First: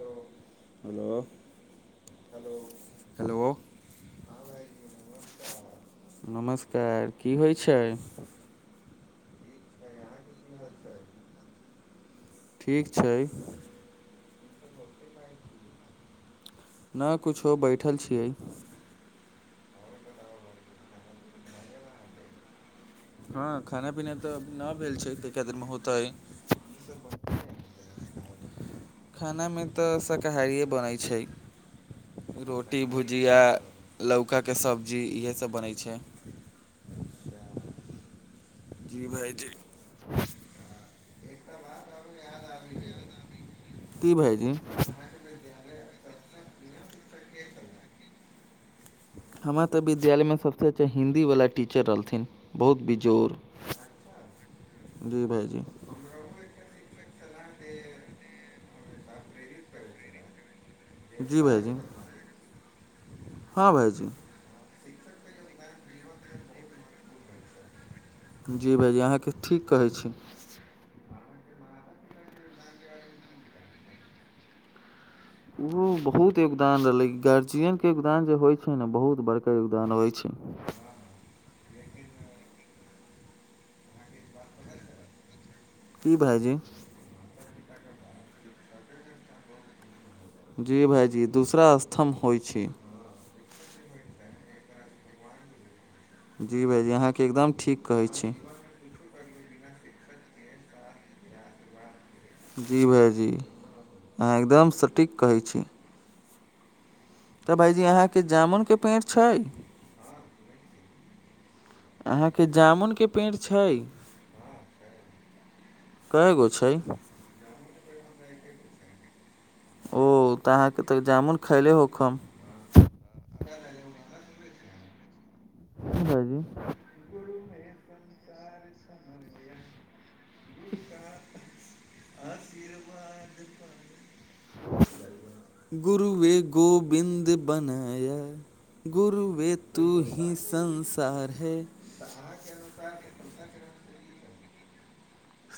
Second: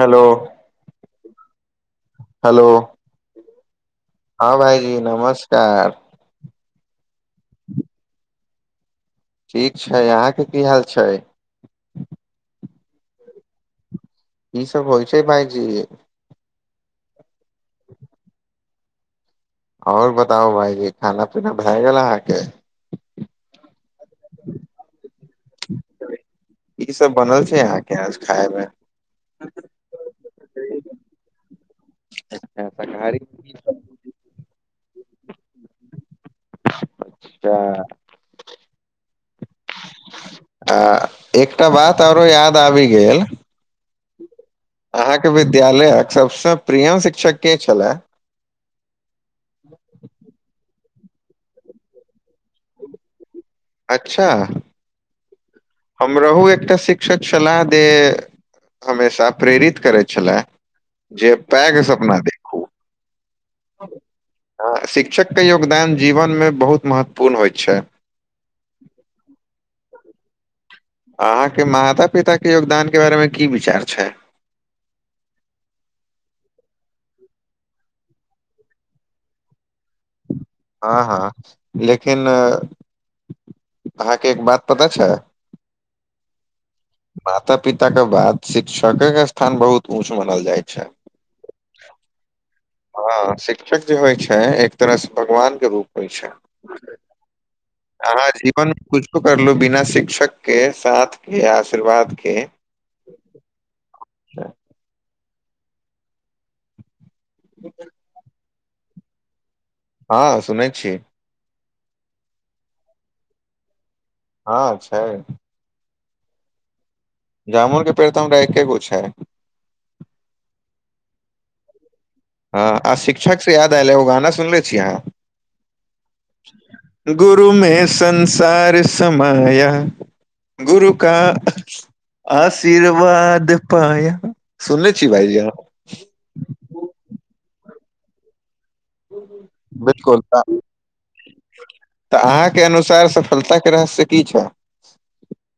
Hello hello hello hello हँ भाइजी नमस्कार नमस्कार की होइ छै ठीक छै अहाँ के की हाल छै ठीक छै की सब होइ छै भायजी न कुछो बैठल छियै आओर बताउ भाईजी खाना पीना भए गेल अहाँके हँ खाना पीना तऽ नहि भेल छै कऽ कए दरमे होतै की सब बनल छै अहाँ के आज खाय मे खानामे तऽ शाकाहारिए बनैत छै अच्छा, रोटी शाकाहारी भुजिया लौकाके सब्जी इएहे सब बनै छै अच्छा जी भाइ जी आ एकटा बात आरो याद आबि गेल की भायजी अहाके विद्यालयक सबस प्रियम शिक्षक के छले हमरा तऽ विद्यालयमे सभसँ अच्छा हिन्दीवला टीचर रहलथिन बहुत बेजोड़ अच्छा जी भाायजी हमरहु एकटा शिक्षक छलाह जे हमेशा प्रेरित करैत छलए जे जी भाइजी पैघ सपना देखू हँ भाइजी हँ शिक्षकके योगदान जीवनमे बहुत महत्वपूर्ण होइ छै जी भाजी अहाँके ठीक कहैत छी अहाँके माता पिताके योगदानके बारेमे की विचार छै ओहो बहुत योगदान रहलै गार्जियनके योगदान जे होइ छै ने बहुत बड़का योगदान होइ छै हँ हँ लेकिन अहाँके एक बात पता छै की भाइजी माता पिता क बात शिक्षके के स्थान बहुत ऊँच मानल जाइ जी छै भाइजी दूसरा स्तम्भ होइ छै हँ शिक्षक जे होइ छै एक तरह से भगवान के रूप होइ छै जी भाइजी अहाँके एकदम ठीक कहैत छी न कुछो करलु बिना शिक्षक के साथ के य आशीर्वाद के जी भायजी अहाँ एकदम सटीक कहै छी तऽ भायजी अहाँके जामुनके पेड़ छै हँ सुनै छी अहाँके जामुनके पेंड़ छै हँ छै कएय गो छै जामुन के पेड़ तऽ हमरा एके गो छय ओ तऽ अहाँके तऽ जामुन खएले होकम हँ आ शिक्षक सँ याद आयल, एगो गाना सुनले छी भाइजी अहाँ गुरुमे संसार समायल गुरु का आशीर्वाद पाय सुनने छी भाइजी गुरुवे गोविन्द बनाय गुरु वे तू बिल्कुल ही तऽ संसार है के अनुसार सफलता के रहस्य की छ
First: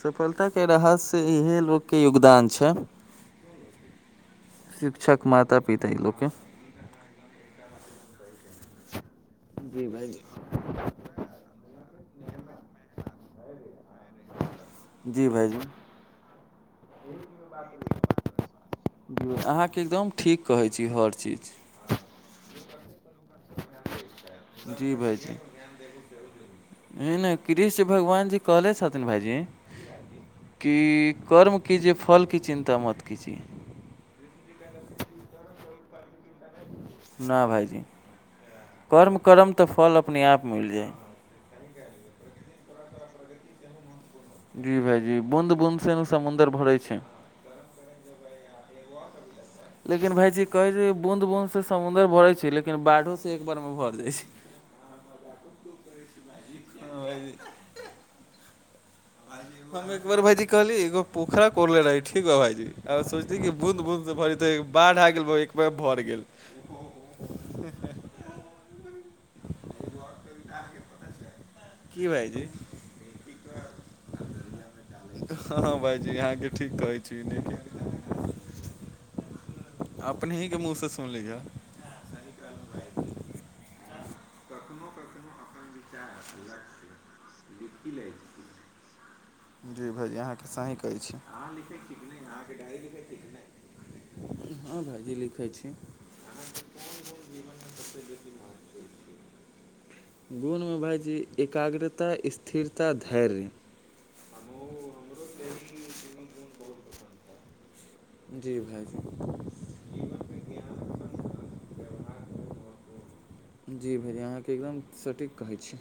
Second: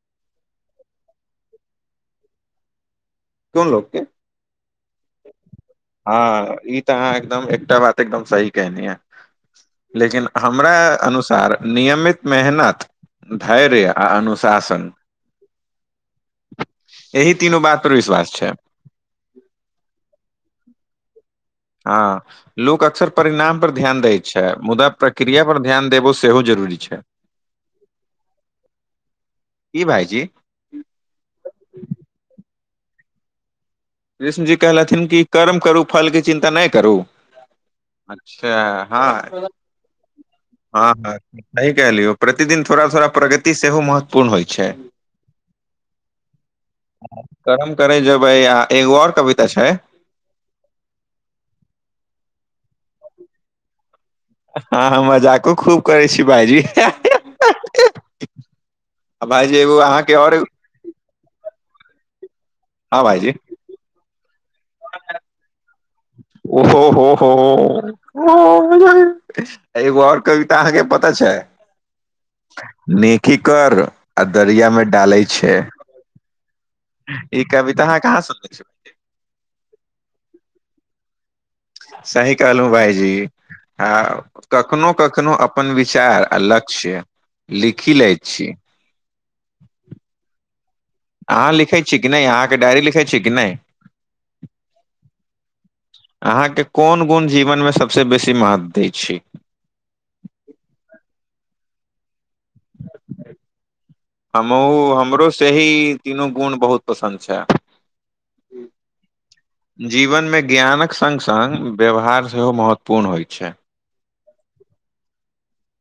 सफलताके रहस्य इएह लोकके योगदान छै कोन लोक के शिक्षक माता पिता ई लोक हँ ई तऽ अहाँ एकदम एकटा बात सही कहलहुँ जी मुदा भाइजी हमरा अनुसार नियमित मेहनत धैर्य आर अनुशासन जी भाइजी [inaudible] तीनू बात पर विश्वास छै अहाँके एकदम ठीक कहैत छी हर चीज हँ लोक अक्सर परिणाम पर ध्यान दै छै मुदा प्रक्रिया पर ध्यान देब सेहो जरूरी छै एने कृष्ण भगवान जी कहले छथिन भायजी की भाईजी कि कर्मके जे फलके चिन्ता मत करू छी कृष्ण जी कहलथिन कि कर्म करू फलके चिन्ता नहि करू न भायजी अच्छा कर्म हँ कर्म तऽ फल अपने आप मिलि हँ जाय हँ सही कहलियौ प्रतिदिन थोडा थोडा प्रगति सेहो महत्व जी भायजी बूँद बूंदसँ ने समुद्र भरैत छै करम करै जेबै, आ एगो आर कविता छै लेकिन भायजी कहै छै बूँद बूँद सँ समुद्र भरै छै लेकिन बाढ़ि सँ एके बेरमे भरि जाइ छै हँ मजाको खूब करै छी भाइजी हम एक बेर भायजी एगो कहली एगो पोखरा कोड़ने रही ठीक हँ भायजी आ हँ भाईजी सोचने रही बूँद बूँद सँ भरै छल, मुदा बाढ़ि आबि गेल आ एके बेरमे भरि गेल ओ हो हो हो ओ एगो आर कविता अहाँकेँ पता छै की भायजी नेकी कर आ दरिया मे डाल छै भायजी, अहाँ ठीक कहै छी ई कविता अहाँ कहाँ सुनने छी अपनेहि मुँह सँ सुनि लिअ सही कहलहुँ भायजी हँ, कखनो कखनो अपन विचार आ लक्ष्य लिखि लै छी जी भायजी अहाँके जे कहैत छी से सही अहाँ लिखै छी कि नहि अहाँके डायरी लिखै छी कि नहि छै हँ भायजी लिखै छी अहाँकेँ कोन गुण जीवनमे सभसँ बेसी महत्व दै छै गुणमे भायजी एकाग्रता, स्थिरता आ धैर्य हमहूँ हमरो सँ ई तीनू गुण बहुत पसन्द छै जी भैयजी जीवनमे ज्ञानक सङ्गे सङ्ग व्यवहार सेहो महत्वपूर्ण होइत छै जी भायजी अहाँकेँ एकदम सटीक कहै छी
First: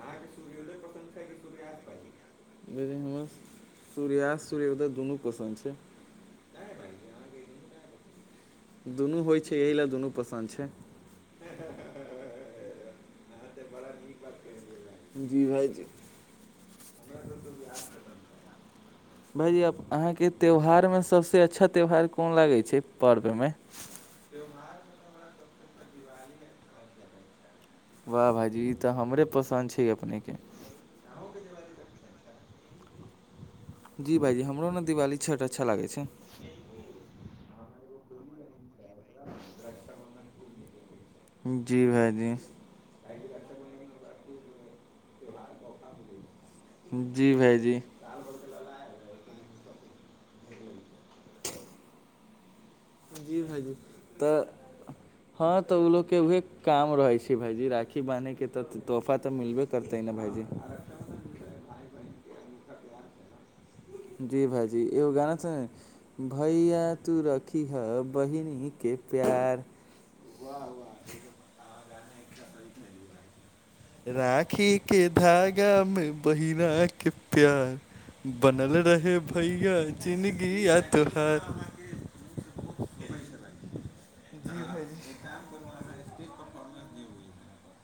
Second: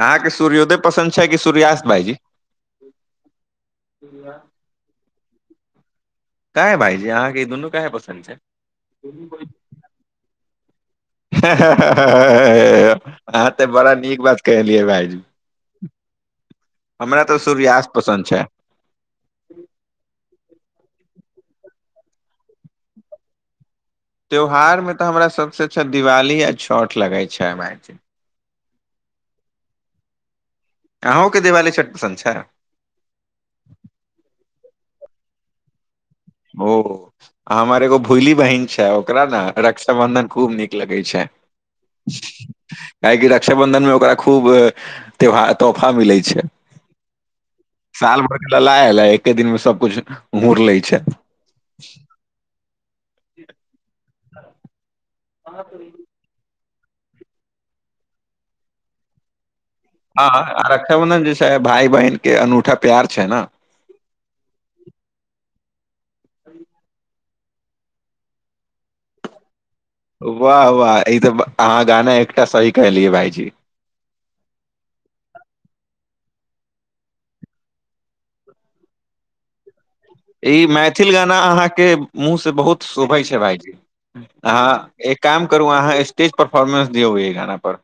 अहाँके सूर्योदय पसन्द छै कि सूर्यास्त भायजी हमर सूर्योदय आ सूर्यास्त दुनू पसन्द छै किऐक भायजी अहाँके ई दुनू किऐ पसन्द छै दुनू होइ छै एहि लेल दुनू पसन्द छै [unintelligible] आहाँ तऽ बड़ा नीक बात कहलिए भइजी जी भाइजी हमरा तऽ सूर्यास्त पसन्द छै भायजी अहाँके त्यौहार मे सभसँ अच्छा त्यौहार कोन लागैत छै पर्व मे त्यौहार मे तऽ हमरा सभसँ अच्छा दिवाली आ छठ लगै छै हमरा अरके वाह भाइजी ई तऽ हमरे पसन्द छै अपने के आहू के दिवाली छठ पसन्द छै जी भाइजी हमरो न दिवाली छठ अच्छा लागै छै ओ हमर एगो भुइली बहिन छै ओकरा न रक्षा बन्धन खूब नीक लगै छै जी भायजी काहेकि रक्षाबन्ध नमे ओकरा खूब त्यौहार तोफा मिलै छै जी भायजी साल भर के ललाइ आ एके दिन मे सब कुछ हुर लेय छै [unintelligible] जी भाइजी तऽ हँ तऽ उ लगके उहे काम रहे छै भायजी राखी बानहे के त तोफा तऽ मिलबे करतै ने हँ भाइजी हँ रक्षा बंधन जे छै भाय बहिन के अनूठा प्यार छै न जी भाइजी एगो गाना छै भैया तू रखियह बहिनी के प्यार वाह वाह ई तऽ आहाँ गाना एकटा सही कहलियै भायजी राखी के धागा मे बहिना के प्यार बनल रहे भैया ई जिंदगी या मैथिल गाना तोहार अहाँ के मुँह से बहुत शोभै छै भायजी अहाँ एक काम करु अहाँ स्टेज परफोर्मेंस दियो एहि गाना पर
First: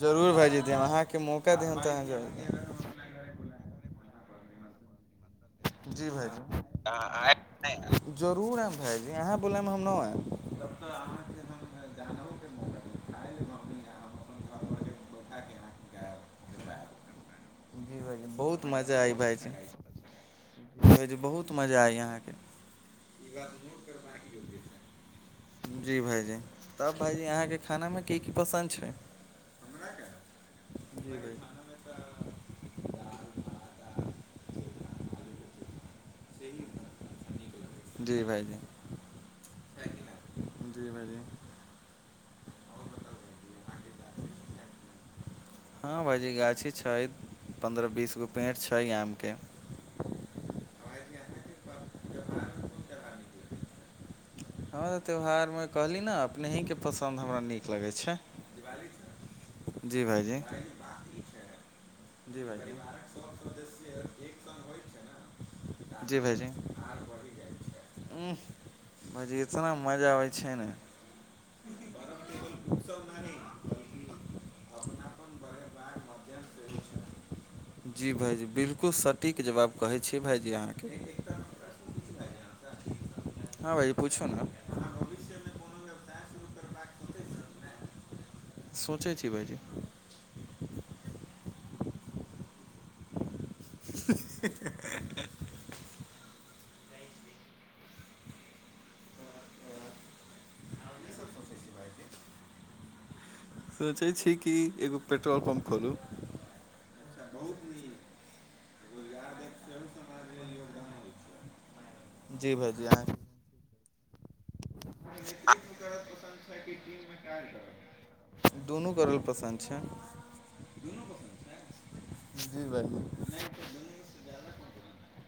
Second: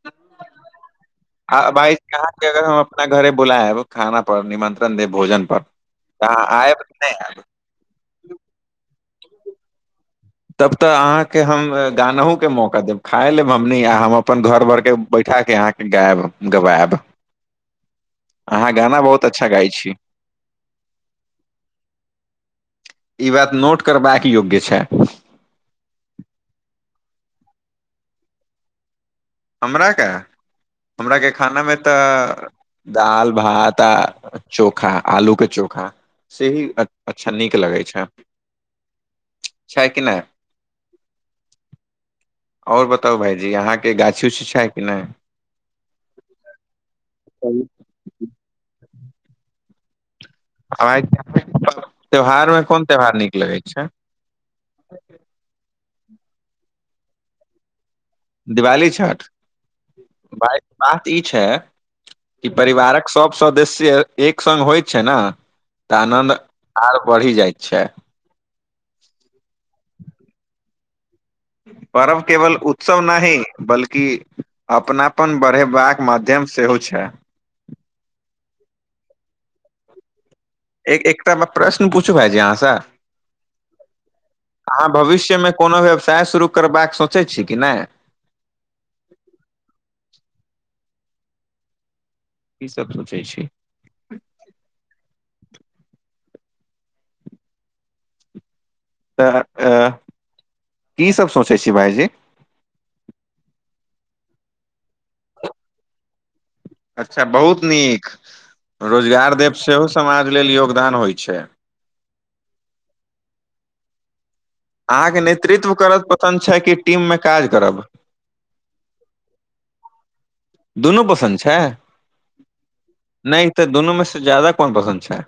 जरूर भायजी जे अहाँ के मुँह आ भाइजी आहाँके अगर हम अपना घरे बुलाएब जरूर खाना पर निमंत्रण देब भोजन पर जी तऽ अहाँ भाइजी आयब कि नहि आयब आहाँ एबै जरूर आइब भाइजी अहाँ बुलाइम हम न आइब तब तऽ अहाँके हम गानहु के मौका देब खाय लेब हमनी आ हम अपन घर भरके बैठा केे अहाँके गायब गबाएब जी भाजी बहुत मजा आइ अच्छा भाइजी गाय छी भाईजी बहुत मजा य अहाँके ई बात नोट करबाक योग्य छै जी भाइजी तब भाइजी अहाँके खाना मे की की पसन्द छै हमरा के जी हमरा के खाना मे तऽ दाल भात आ चोखा आलू के चोखा सेही अ अच्छा नीक लगै छै भाइजी छैय कि नै जी भाइजी ओर बताउ भायजी अहाँके गाछी उछी छै कि नइ हँ भाइजी गाछी छै पन्द्रह बीसगो पेड़ छै आमके [unintelligible] त्यौहारमे कोन त्यौहार नीक लगै छै हँ तऽ त्यौहारमे कहली न अपने ही के पसन्द हमरा नीक लगै छै दिवाली छठ जी भाइजी भाय बात ई छै जी ई परिवारक सब सदस्य एक संग होइ छै न तऽ आनन्द भाइजी आर बढ़ि जाइत छै भाईजी इतना मजा आबै छै न परर्व केवल उत्सव नहि बल्कि अपनापन बढ़ेबाक माध्यम सेहो छै जी भाइजी बिलकुल सटीक जवाब कहै छी भाइजी आहाँ एक एकटा प्रश्न पूछू भाईजी आहाँ सँ हँ भाइजी पूछू ने अहाँ भविष्यमे कोनो व्यवसाय शुरू करबाक सोचै छिये कि नइ सोचै छी भायजी कि सभ सोचै छी ही ही तऽ की सोचै छी भायजी सोचै छी कि एगो पेट्रोल पम्प खोलू अच्छा, बहुत नीक रोजगार देब सेहो समाज लेल योगदान होइ छै जी भायजी अहाँके अहाँके नेतृत्व करब पसन्द छै कि टीममे काज करब दुनू करल पसन्द छै। दुनू पसन्द छै जी भाइजी नहि तऽ दुनूमे सँ जादा कोन पसन्द छै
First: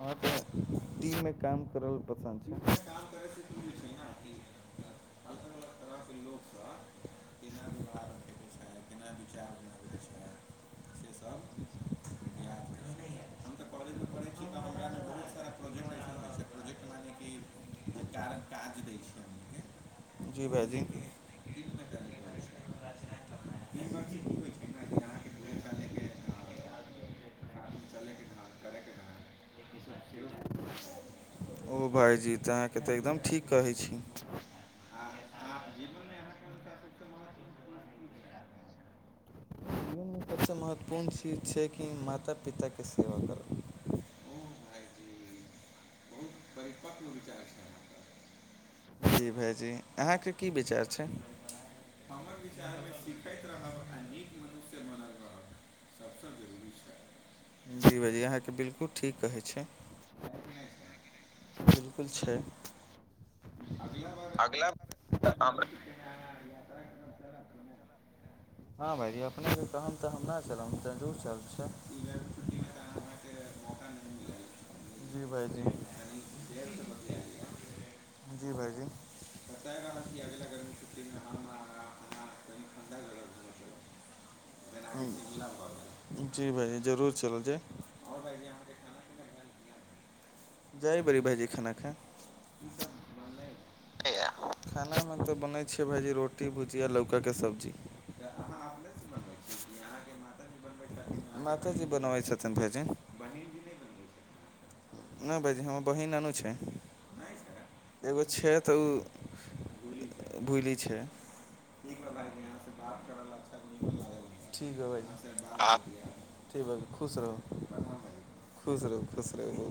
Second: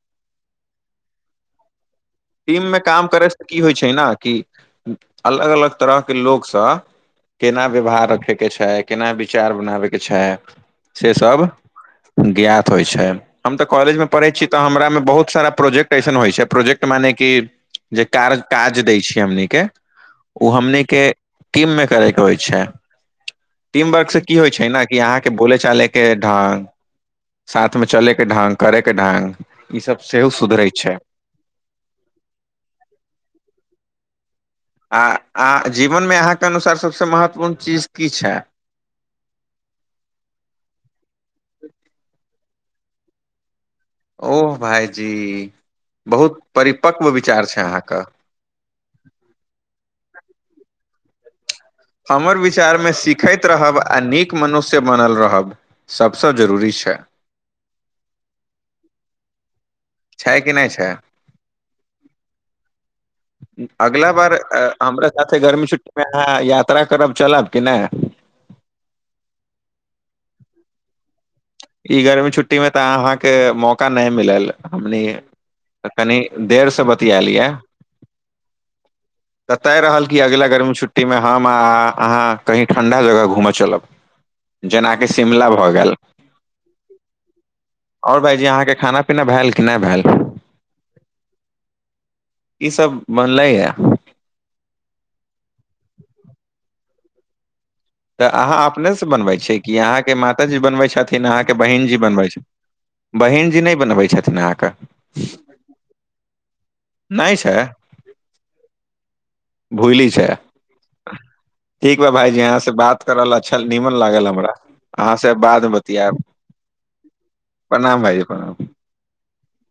वहाँ तऽ टी मे काम करल टीममे काम करयसँ की होइ छै ने कि अलग अलग तरहके लोकसभ केना व्यवहार रखयके छै, केना विचार बनाबयके छै, से सभ ज्ञात होइ छै, हम तऽ कॉलेजमे पढ़ै छी तऽ हमरा मे बहुत सारा प्रोजेक्ट ऐसन होइ छै मने कि जे काज दै छै, हमनीके जी ओ भाइजी हमनीके टीममे करेके होइ छै टीम वर्कसँ की होइ छै ने अहाँके बोलचाल के ढंग, साथमे चले के ढंग, काज करे के ढंग ई सभ सेहो सुधरै छै ओ भायजी तऽ अहाँके तऽ एकदम ठीक कहै छी आ जीवनमे अहाँके अनुसार सभसँ महत्वपूर्ण चीज की छै। ई सभसँ महत्वपूर्ण चीज छै कि माता पिताके सेवा करू ओह भायजी, बहुत परिपक्व विचार छै अहाँके जी भायजी अहाँके की विचार छै हमर विचारमे सीखैत रहब आ नीक मनुष्य बनल रहब सबसँ जरूरी छै जी भैयजी अहाँकेँ बिल्कुल ठीक कहैत छै छै कि नहि छै बिलकुल छै अगला बार हमरा साथे गर्मी छुट्टी अहाँ यात्रा करब, चलब कि नहि हँ भायजी, अपने कहब तऽ हम नहि चलब, मुदा अपने कहब तऽ जरूर चलब छै ई गर्मी छुट्टीमे तऽ अहाँके मौका नहि मिलल हमनी जी भाइजी कनि देर सँ बतियालियै जी भायजी, बतायब ने कि अगिला गर्मी छुट्टीमे। अहाँ कहू, ठंढा जगह घूमऽ चलब, जेना शिमला भऽ गेल जी भायजी जरूर चलि जाय ओ भायजी, अहाँके खाना-पीनाक भेल कि नहि भेल जय बी भायजी, खाना खा कि सभ बनलै य। खानामे तऽ बनैत छै, वही रोटी, भुजिया, लौकाके सब्जी तऽ अहाँ अपने सँ बनबै छी कि अहाँके माताजी बनबै छथि कि अहाँके माताजी बहिनजी बनबै छथि छथिन भाइजी बहिनजी नहि बनबै छथि अहाँके नहि भायजी, हमर बहिन नूनू छै नहि छै एगो छै तऽ ओ भुली छै भुली छै ठीक बा भायजी, अहाँ सँ बात कऽ के हमरा सेहो नीक लागल भाइजी अहाँ सँ बादमे बतियाएब ठीक भाइजी खुश रहू प्रणाम भायजी, प्रणाम खुश रहु खुश रहू